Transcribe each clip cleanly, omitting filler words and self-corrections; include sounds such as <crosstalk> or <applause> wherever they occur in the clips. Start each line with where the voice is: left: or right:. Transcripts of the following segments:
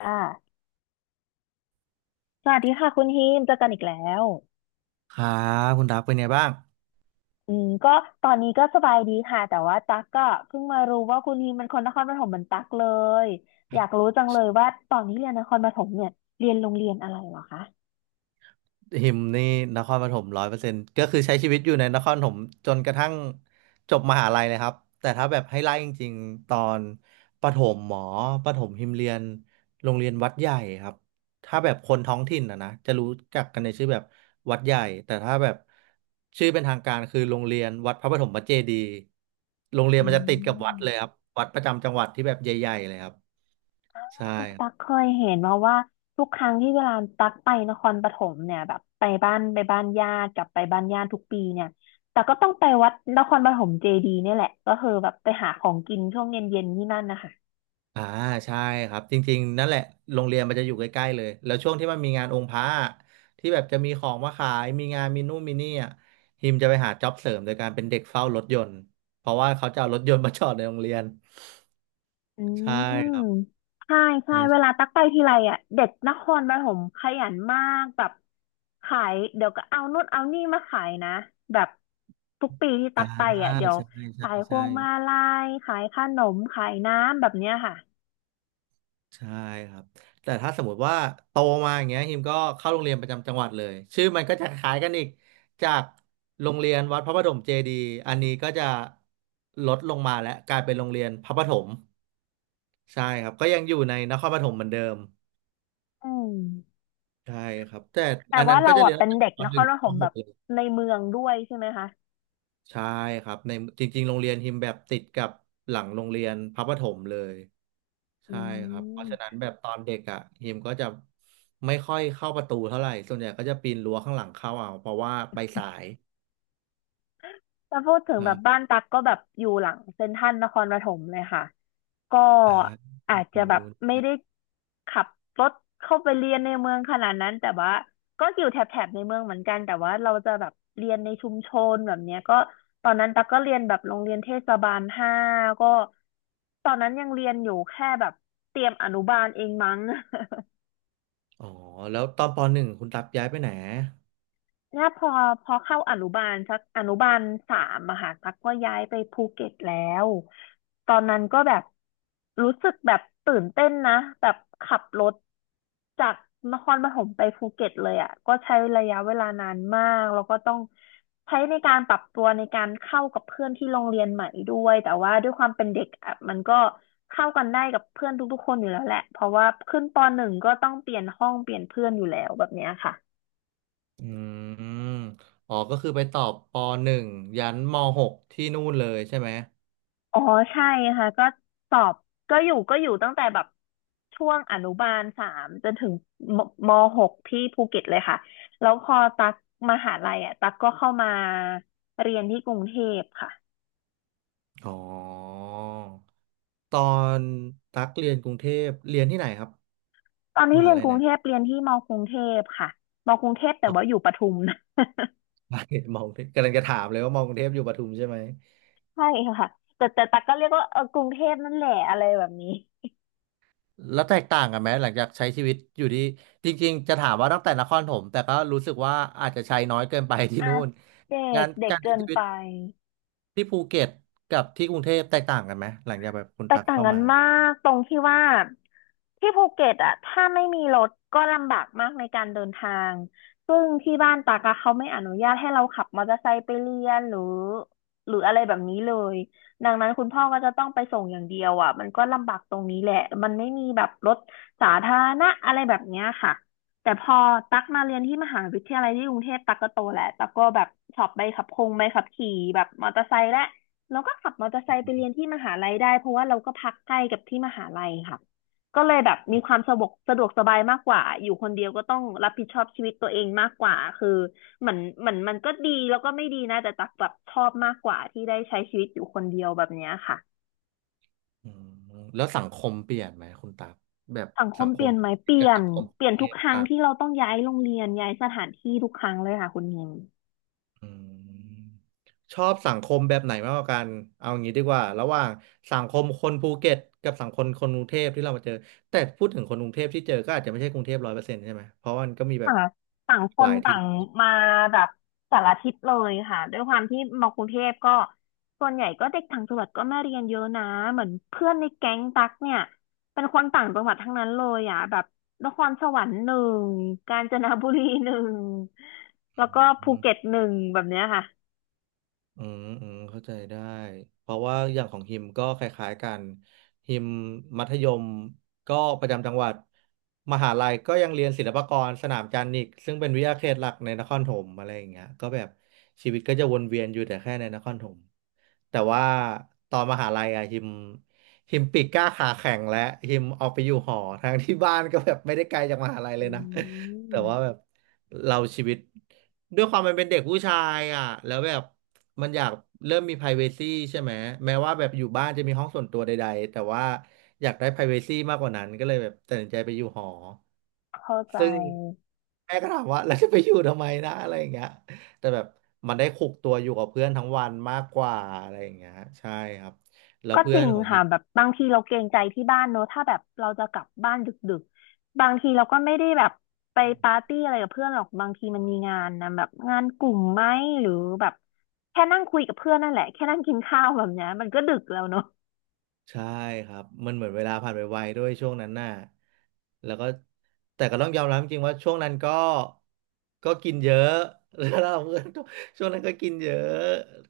left: อ่าสวัสดีค่ะคุณฮิมเจอกันอีกแล้ว
right: ครับคุณดับเป็นไงบ้าง
left: อืมก็ตอนนี้ก็สบายดีค่ะแต่ว่าตั๊กก็เพิ่งมารู้ว่าคุณฮิมเป็นคนนครปฐมเหมือนตั๊กเลยอยากรู้จังเลยว่าตอนนี้เรียนนครปฐมเนี่ยเรียนโรงเรียนอะไรเหรอคะ
right: หิมนี่นครปฐมร้อยเปอร์เซ็นต์ก็คือใช้ชีวิตอยู่ในนครปฐมจนกระทั่งจบมหาลัยเลยครับแต่ถ้าแบบให้ไล่จริงๆตอนประถมหมอประถมหิมเรียนโรงเรียนวัดใหญ่ครับถ้าแบบคนท้องถิ่นนะจะรู้จักกันในชื่อแบบวัดใหญ่แต่ถ้าแบบชื่อเป็นทางการคือโรงเรียนวัดพระปฐมเจดีย์โรงเรียน
left: อื
right: มันจะติดกับวัดเลยค
left: ม
right: รับวัดประจำจังหวัดที่แบบใหญ่ๆเลยครับใช่
left: ตั๊กเคยเห็นมาว่าทุกครั้งที่เวลาตั๊กไปนครปฐมเนี่ยแบบไปบ้านญาติกลับไปบ้านญาติทุกปีเนี่ยแต่ก็ต้องไปวัดนครปฐมเจดีย์เนี่ยแหละก็คือแบบไปหาของกินช่วงเย็นๆที่นั่นนะคะ
right: อ่าใช่ครับจริงๆนั่นแหละโรงเรียนมันจะอยู่ใกล้ๆเลยแล้วช่วงที่มันมีงานองค์พระอะที่แบบจะมีของมาขายมีงานมีนู่นมีนี่อ่ะฮิมจะไปหาจ็อบเสริมโดยการเป็นเด็กเฝ้ารถยนต์เพราะว่าเขาจะเอารถยนต์มาจอดในโรงเรียน
left: อื
right: ใช่ครับ
left: มใช่ใช่เว
right: ใช่
left: ลาตักไปทีไรอ่ะเด็กนครปฐมขยันมากแบบขายเดี๋ยวก็เอานู่นเอานี่มาขายนะแบบทุกปีที่ตั
right: อ่า
left: กไปอ่ะเดี๋ยว
right: ใช่ใช่
left: ขายพ
right: ใช่
left: วงมาลัยขายขนมขายน้ำแบบเนี้ยค่ะ
right: ใช่ครับแต่ถ้าสมมติว่าโตมาอย่างเงี้ยฮิมก็เข้าโรงเรียนประจำจังหวัดเลยชื่อมันก็จะคล้ายกันอีกจากโรงเรียนวัดพระประถมเจดีย์อันนี้ก็จะลดลงมาและกลายเป็นโรงเรียนพระประถมใช่ครับก็ยังอยู่ในนครปฐมเหมือนเดิม
left: อืม
right: ใช่ครับแต่
left: แต่
right: อัน
left: ว่า
right: นั้นก็
left: เรา
right: จะเรี
left: อ่ะ
right: ยน
left: เป็น
right: ตั้ง
left: เด็
right: แต่
left: ก
right: ป
left: น
right: ห
left: ค
right: นึ่ง
left: รป
right: ถึง
left: ฐ
right: ป
left: ม
right: ห
left: แบ
right: ก
left: บ
right: เลย
left: ในเมืองด้วยใช่ไหมคะ
right: ใช่ครับในจริงๆโรงเรียนฮิมแบบติดกับหลังโรงเรียนพระประถมเลย
left: อื
right: ใช่ครับเพราะฉะนั้น
left: ม
right: แบบตอนเด็กอ่ะฮิมก็จะไม่ค่อยเข้าประตูเท่าไหร่ส่วนใหญ่ก็จะปีนรั้วข้างหลังเข้าเอาเพราะว่าไปสาย
left: ถ้าพูดถึงแบบบ้า
right: อ่า
left: นตักก็แบบอยู่หลังเซ็นทรัลนครปฐมเลยค่ะก็
right: อ่า
left: อาจจะ
right: ฝั่ง
left: แบบ
right: นู้
left: ไม่
right: น
left: ได้ขับรถเข้าไปเรียนในเมืองขนาดนั้นแต่ว่าก็อยู่แถบในเมืองเหมือนกันแต่ว่าเราจะแบบเรียนในชุมชนแบบเนี้ยก็ตอนนั้นตักก็เรียนแบบโรงเรียนเทศบาลห้าก็ตอนนั้นยังเรียนอยู่แค่แบบเตรียมอนุบาลเองมั้ง
right: อ๋อแล้วตอนปหนึ่งคุณตับย้ายไปไหน
left: ถ้าพอเข้าอนุบาลสักอนุบาลสามอะค่ะตักก็ย้ายไปภูเก็ตแล้วตอนนั้นก็แบบรู้สึกแบบตื่นเต้นนะแบบขับรถจากนครปฐมไปภูเก็ตเลยอะก็ใช้ระยะเวลานานมากแล้วก็ต้องใช้ในการปรับตัวในการเข้ากับเพื่อนที่โรงเรียนใหม่ด้วยแต่ว่าด้วยความเป็นเด็กอะมันก็เข้ากันได้กับเพื่อนทุกๆคนอยู่แล้วแหละเพราะว่าขึ้นป.1ก็ต้องเปลี่ยนห้องเปลี่ยนเพื่อนอยู่แล้วแบบเนี้ยค่ะ
right: อืมอ๋อก็คือไปต่อปหนึ่งยันม.6ที่นู่นเลยใช่ไหม
left: อ๋อใช่ค่ะก็สอบก็อยู่ตั้งแต่แบบช่วงอนุบาลสามจนถึงมม6ที่ภูเก็ตเลยค่ะแล้วพอตักมหาลัยอ่ะตักก็เข้ามาเรียนที่กรุงเทพค่ะ
right: อ๋อตอนตักเรียนกรุงเทพเรียนที่ไหนครับ
left: ตอน
right: ม
left: ที่เรี
right: หา
left: ยน
right: ลัย
left: กรุ
right: ไหน
left: งเทพเรียนที่มกรุงเทพค่ะมกรุงเทพแต่
right: อ๋อ
left: ว่าอยู่ปทุม <laughs> นะ
right: <laughs> มองกรุงเทพกำลังจะถามเลยว่ามองกรุงเทพอยู่ปทุมใช่ไหม
left: ใช่ค่ะแต่ตักก็เรียกว่าเออกรุงเทพนั่นแหละอะไรแบบนี้
right: แล้วแตกต่างกันไหมหลังจากใช้ชีวิตอยู่ที่จริงๆจะถามว่าตั้งแต่นครปฐมแต่ก็รู้สึกว่าอาจจะใช้น้อยเกินไปที่
left: อา
right: นู่น
left: เด็
right: งา
left: ก
right: น
left: เด็ก
right: การใช้
left: เกิน
right: ชีวิต
left: ไป
right: ที่ภูเก็ตกับที่กรุงเทพแตกต่างกันไหมหลังจากแบบคุณ
left: แต
right: ตั
left: ก
right: ก
left: ต่าง
right: เข้า
left: กัน
right: มา
left: มากตรงที่ว่าที่ภูเก็ตอะถ้าไม่มีรถก็ลำบากมากในการเดินทางซึ่งที่บ้านตากอะเขาไม่อนุญาตให้เราขับมอเตอร์ไซค์ไปเรียนหรืออะไรแบบนี้เลยดังนั้นคุณพ่อก็จะต้องไปส่งอย่างเดียวอะมันก็ลำบากตรงนี้แหละมันไม่มีแบบรถสาธารณะอะไรแบบเนี้ยค่ะแต่พอตักมาเรียนที่มหาวิทยาลัยที่กรุงเทพตักก็โตแล้วตักก็แบบสอบใบขับคงใบขับขี่แบบมอเตอร์ไซค์และ เราก็ขับมอเตอร์ไซค์ไปเรียนที่มหาลัยได้เพราะว่าเราก็พักใกล้กับที่มหาลัยค่ะก็เลยแบบมีความสะดวกสบายมากกว่าอยู่คนเดียวก็ต้องรับผิดชอบชีวิตตัวเองมากกว่าคือเหมือนมันก็ดีแล้วก็ไม่ดีนะแต่ตักแบบชอบมากกว่าที่ได้ใช้ชีวิตอยู่คนเดียวแบบเนี้ยค่ะ
right: อืมแล้วสังคมเปลี่ยนไหมคุณตักแบบ
left: สังค
right: สั
left: ม
right: งค
left: เปลี่
right: ม
left: ยนไหมเป
right: ภูเก็
left: ลี่
right: ต
left: ยน
right: กับสังคม
left: เป
right: ก
left: ลี่ย
right: รุ
left: น
right: งเท
left: ทุก
right: พ
left: ครั้ง
right: ต่าง
left: ที่เราต้องย้ายโรงเรียนย้ายสถานที่ทุกครั้งเลยค่ะคุณเฮง
right: อืมชอบสังคมแบบไหนมากกว่ากันเอางี้ดีกว่าระหว่างสังคมคนภูเก็ตกับสังคมคนกรุงเทพที่เรามาเจอแต่พูดถึงคนกรุงเทพที่เจอก็อาจจะไม่ใช่กรุงเทพร้อยเปอร์เซ็นต์ใช่ไหมเพราะมันก็มีแบบ
left: ต่างต่างค
right: ห
left: น
right: ลาย
left: ต่า
right: ที่
left: งมาแบบสารทิศเลยค่ะด้วยความที่มากรุงเทพก็ส่วนใหญ่ก็เด็กต่างจังหวัดก็มาเรียนเยอะนะเหมือนเพื่อนในแก๊งตักเนี่ยเป็นคนต่างจังหวัดทั้งนั้นเลยอ่ะแบบนครสวรรค์หนึ่งกาญจนบุรีหนึ่งแล้วก็ภูเก็ตหนึ่งแบบเนี้ยค่ะ
right: อืมอืมเข้าใจได้เพราะว่าอย่างของฮิมก็คล้ายๆกันฮิมมัธยมก็ประจำจังหวัดมหาลัยก็ยังเรียนศิลปากรสนามจันทร์อีกซึ่งเป็นวิทยาเขตหลักในนครปฐมอะไรอย่างเงี้ยก็แบบชีวิตก็จะวนเวียนอยู่แต่แค่ในนครปฐมแต่ว่าตอนมหาลัยอะฮิมปีกกล้าขาแข็งและฮิมออกไปอยู่หอทั้งที่บ้านก็แบบไม่ได้ไกลจากมหาลัยเล
left: อื
right: ยนะแต่ว่า
left: ม
right: แบบ เราชีวิตด้วยความมันเป็นเด็กผู้ชายอ่ะแล้วแบบมันอยากเริ่มมี privacy ใช่ไหมแม้ว่าแบบอยู่บ้านจะมีห้องส่วนตัวใดๆแต่ว่าอยากได้ privacy มากกว่านั้นก็เลยแบบตัดสินใจไปอยู่หอ
left: เข้าใจ
right: ซึ่งแม่ก็ถามว่าเราจะไปอยู่ทำไมนะอะไรอย่างเงี้ยแต่แบบมันได้คุกตัวอยู่กับเพื่อนทั้งวันมากกว่าอะไรอย่างเงี้ยใช่ครับแล้ว
left: ก็จ
right: เพื่อ
left: ริ
right: น
left: ง
right: ของเฮี
left: ค่ะ
right: ย
left: แบบบางทีเราเกรงใจที่บ้านเนอะถ้าแบบเราจะกลับบ้านดึกๆบางทีเราก็ไม่ได้แบบไปปาร์ตี้อะไรกับเพื่อนหรอกบางทีมันมีงานนะแบบงานกลุ่มไหมหรือแบบแค่นั่งคุยกับเพื่อนนั่นแหละแค่นั่งกินข้าวแบบเนี้ยมันก็ดึกแล้วเนอะ
right: ใช่ครับมันเหมือนเวลาผ่านไปไวด้วยช่วงนั้นน่ะแล้วก็แต่ก็ต้องยอมรับจริงๆว่าช่วงนั้นก็ก็กินเยอะ <laughs> แล้วเราเพื่อนก็ช่วงนั้นก็กินเยอะ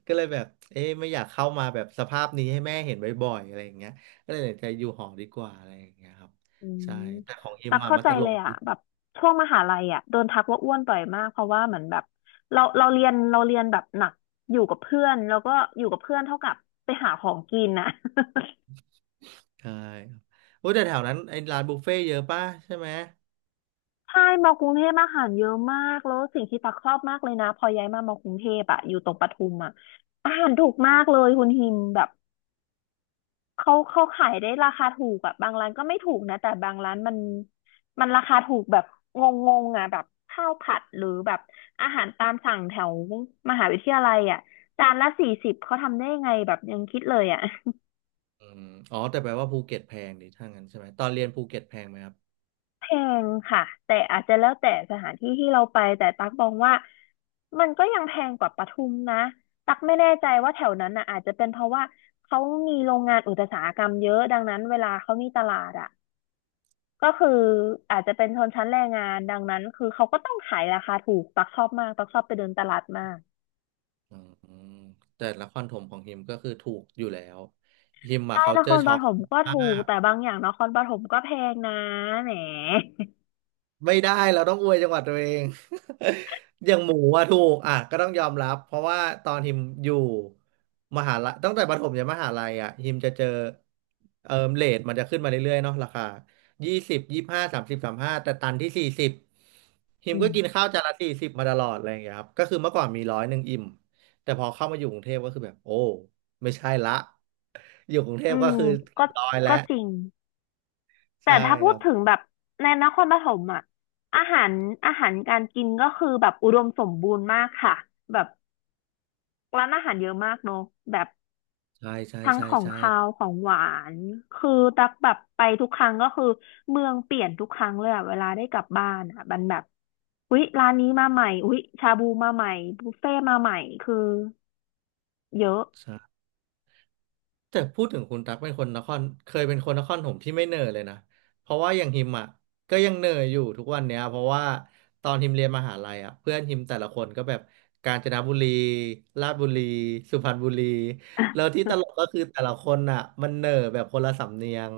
right: ก็เลยแบบเอ๊ะไม่อยากเข้ามาแบบสภาพนี้ให้แม่เห็นบ่อยๆอะไรอย่างเงี้ยก็เลยตัดสินใจอยู่หอดีกว่าอะไรอย่างเงี้ยครับ
left: อื
right: ใช่
left: ม
right: แต่ของอิ
left: ตั
right: ม
left: ก
right: อะ
left: เข้า
right: มัน
left: ใจ
right: ตล
left: เล
right: ก
left: ยอ่ะ
right: ดี
left: แบบช่วงมหาลัยอ่ะโดนทักว่าอ้วนบ่อยมากเพราะว่าเหมือนแบบเราเรียนเราเรียนแบบหนักอยู่กับเพื่อนแล้วก็อยู่กับเพื่อนเท่ากับไปหาของกินนะ <laughs>
right: ใช่ครับโอ้ยแต่แถวนั้นไอ้ร้านบุฟเฟ่ต์เยอะป่ะใช่ไหม
left: ใช่มอกรุงเทพอาหารเยอะมากแล้วสิ่งที่ตักชอบมากเลยนะพอย้ายมามอกรุงเทพอะอยู่ตรงปทุมอะอาหารถูกมากเลยคุณฮิมแบบเขาขายได้ราคาถูกแบบบางร้านก็ไม่ถูกนะแต่บางร้านมันราคาถูกแบบงงๆอะแบบข้าวผัดหรือแบบอาหารตามสั่งแถวมหาวิทยาลัยอะจานละ40เขาทำได้ยังไงแบบยังคิดเลยอะ
right: อืมอ๋อแต่แปลว่าภูเก็ตแพงดิถ้างั้นใช่ไหมตอนเรียนภูเก็ตแพงไหมครับ
left: แพงค่ะแต่อาจจะแล้วแต่สถานที่ที่เราไปแต่ตักมองว่ามันก็ยังแพงกว่าปทุมนะตักไม่แน่ใจว่าแถวนั้นน่ะอาจจะเป็นเพราะว่าเขามีโรงงานอุตสาหกรรมเยอะดังนั้นเวลาเขามีตลาดอ่ะก็คืออาจจะเป็นชนชั้นแรงงานดังนั้นคือเขาก็ต้องขายราคาถูกตักชอบมากตักชอบไปเดินตลาดมาก
right: อืมแต่ละครถมของฮิมก็คือถูกอยู่แล้วฮิมอะ
left: ใช่นค
right: culture
left: รป
right: shock
left: ฐมก็
right: มา
left: ถูก
right: ก
left: แต่บางอย่างนครปฐมก็แพงนะแหม
right: ไม่ได้เราต้องอวยจังหวัดตัวเอง <laughs> อย่างหมูอะถูกอ่ะก็ต้องยอมรับเพราะว่าตอนฮิมอยู่มหาลัยตั้งแต่ประถมยันมหาลัยอะฮิมจะเจอเรทมันจะขึ้นมาเรื่อยๆเนาะราคายี่สิบ253035แต่ตันที่สี่สิบฮิม
left: อื
right: ก็
left: ม
right: กินข้าวจานละสี่สิบมาตลอดอะไรอย่างเงี้ยครับก็คือเมื่อก่อนมี100อิ่มแต่พอเข้ามาอยู่กรุงเทพก็คือแบบโอ้ไม่ใช่ละ อยู่กรุงเท
left: อื
right: พก็
left: ม
right: คือเรี
left: ก็
right: ยบร้อยแล้ว
left: ก็จริง แต่
right: ใช่
left: ถ้า
right: ค
left: พูด
right: รับ
left: ถึงแบบในนครปฐมอ่ะอาหารอาหารการกินก็คือแบบอุดมสมบูรณ์มากค่ะแบบร้านอาหารเยอะมากเนอะแบบ
right: ใช่ใช่
left: ทั้ง
right: ใช่
left: ของ
right: ใช่
left: คาวของหวานคือตักแบบไปทุกครั้งก็คือเมืองเปลี่ยนทุกครั้งเลยอะเวลาได้กลับบ้านอะมันแบบอุ๊ยร้านนี้มาใหม่อุ๊ยชาบูมาใหม่บุฟเฟ่มาใหม่คือเยอะ
right: ใช่แต่พูดถึงคุณตั๊กเป็นคนนครเคยเป็นคนนครผมที่ไม่เหน่อยเลยนะเพราะว่าอย่างฮิมอ่ะก็ยังเหน่อยอยู่ทุกวันเนี้ยเพราะว่าตอนฮิมเรียนมหาลัยอ่ะเพื่อนฮิมแต่ละคนก็แบบกาญจนบุรีราชบุรีสุพรรณบุรีแล้วที่ตลกก็
left: <laughs>
right: คือแต่ละคนอ่ะมันเหน่อยแบบคนละสำเนียง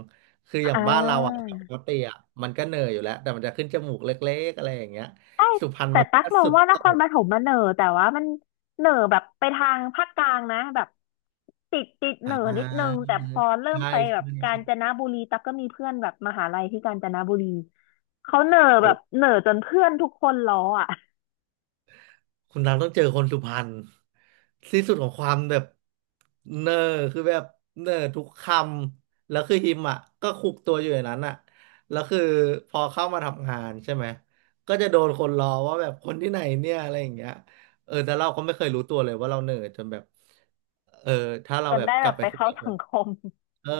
right: คืออย่า
left: อ่
right: งบ้านเราอ่ะป
left: า
right: กติอ่ะมันก็เหน่อยอยู่แล้วแต่มันจะขึ้นจมูกเล็กๆอะไรอย่างเงี้ย
left: ใช่
right: สุพรรณ
left: แต่
right: มัน
left: ตั๊ก
right: ก็
left: มอง
right: สุด
left: ว่าน
right: โต่
left: คร
right: ง
left: ปฐมมันเหน่อแต่ว่ามันเหน่อแบบไปทางภาคกลางนะแบบติดเห
right: อ่
left: น่อนิดนึง
right: า
left: แต่พอเริ่ม
right: ใช่
left: ไปแบบ
right: ใช่
left: กาญ
right: ใช่
left: จนบุรีตั๊กก็มีเพื่อนแบบมหาลัยที่กาญจนบุรีเขาเหน่อแบ
right: โอ้
left: บเหน่อจนเพื่อนทุกคนล้ออ่ะ
right: คุณรังต้องเจอคนสุพรรณที่สุดของความแบบเนอร์คือแบบเนอร์ทุกคำแล้วคือฮิมอ่ะก็คุกตัวอยู่อย่างนั้นอ่ะแล้วคือพอเข้ามาทำงานใช่ไหมก็จะโดนคนล้อว่าแบบคนที่ไหนเนี่ยอะไรอย่างเงี้ยเออแต่เราก็ไม่เคยรู้ตัวเลยว่าเราเนอร์จนแบบเออถ้าเรา
left: จน
right: แบบ
left: ได้
right: ก
left: แบ
right: ลับ
left: บ
right: ไป
left: ไป
right: คุย
left: เข้า
right: กับค
left: สัง
right: น
left: คม
right: เออ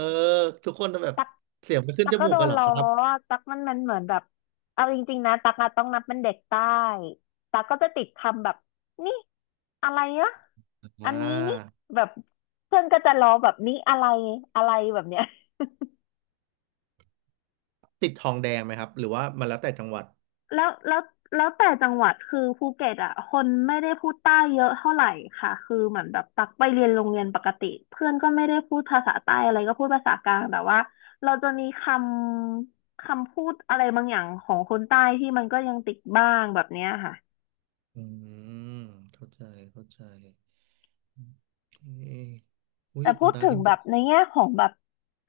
right: ทุกคนจะแบบ
left: ตัก
right: เสียงไปขึ้
left: ตั
right: น
left: ก
right: จ
left: ก็
right: มู
left: โด
right: กกั
left: น
right: นเหรอ
left: ล้อ
right: ครับ
left: อะตักมันเหมือนแบบเอาจริงๆนะตักอะต้องนับเป็นเด็กใต้ตักก็จะติดคำแบบนี่อะไรอะอั
right: อ่า
left: นนี้นี่แบบเพื่อนก็จะล้อแบบนี่อะไรอะไรแบบเนี้ย
right: ติดทองแดงไหมครับหรือว่ามันแล้วแต่จังหวัด
left: แล้วแล้วแล้วแต่จังหวัดคือภูเก็ตอ่ะคนไม่ได้พูดใต้เยอะเท่าไหร่ค่ะคือเหมือนแบบตักไปเรียนโรงเรียนปกติเพื่อนก็ไม่ได้พูดภาษาใต้อะไรก็พูดภาษากลางแต่ว่าเราจะมีคำพูดอะไรบางอย่างของคนใต้ที่มันก็ยังติดบ้างแบบเนี้ยค่ะ
right: อืมเข้าใจเข้าใจโอเคอุ้ย
left: แต่พู
right: คุณ
left: ด
right: ตา
left: ถึง
right: คิมป
left: แบ
right: ว
left: บ
right: ด
left: ในแง่ของแบบ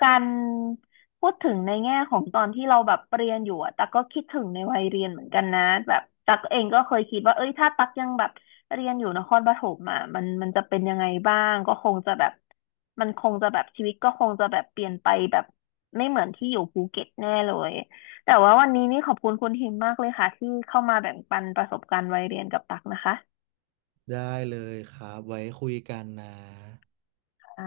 left: การพูดถึงในแง่ของตอนที่เราแบบเรียนอยู่อะตักก็คิดถึงในวัยเรียนเหมือนกันนะแบบตักเองก็เคยคิดว่าเอ้ยถ้าตักยังแบบเรียนอยู่นครปฐมอ่ะมันมันจะเป็นยังไงบ้างก็คงจะแบบมันคงจะแบบชีวิตก็คงจะแบบเปลี่ยนไปแบบไม่เหมือนที่อยู่ภูเก็ตแน่เลยแต่ว่าวันนี้นี่ขอบคุณคุณทิมมากเลยค่ะที่เข้ามาแบ่งปันประสบการณ์วัยเรียนกับตักนะคะ
right: ได้เลยครับไว้คุยกันนะ
left: อ่า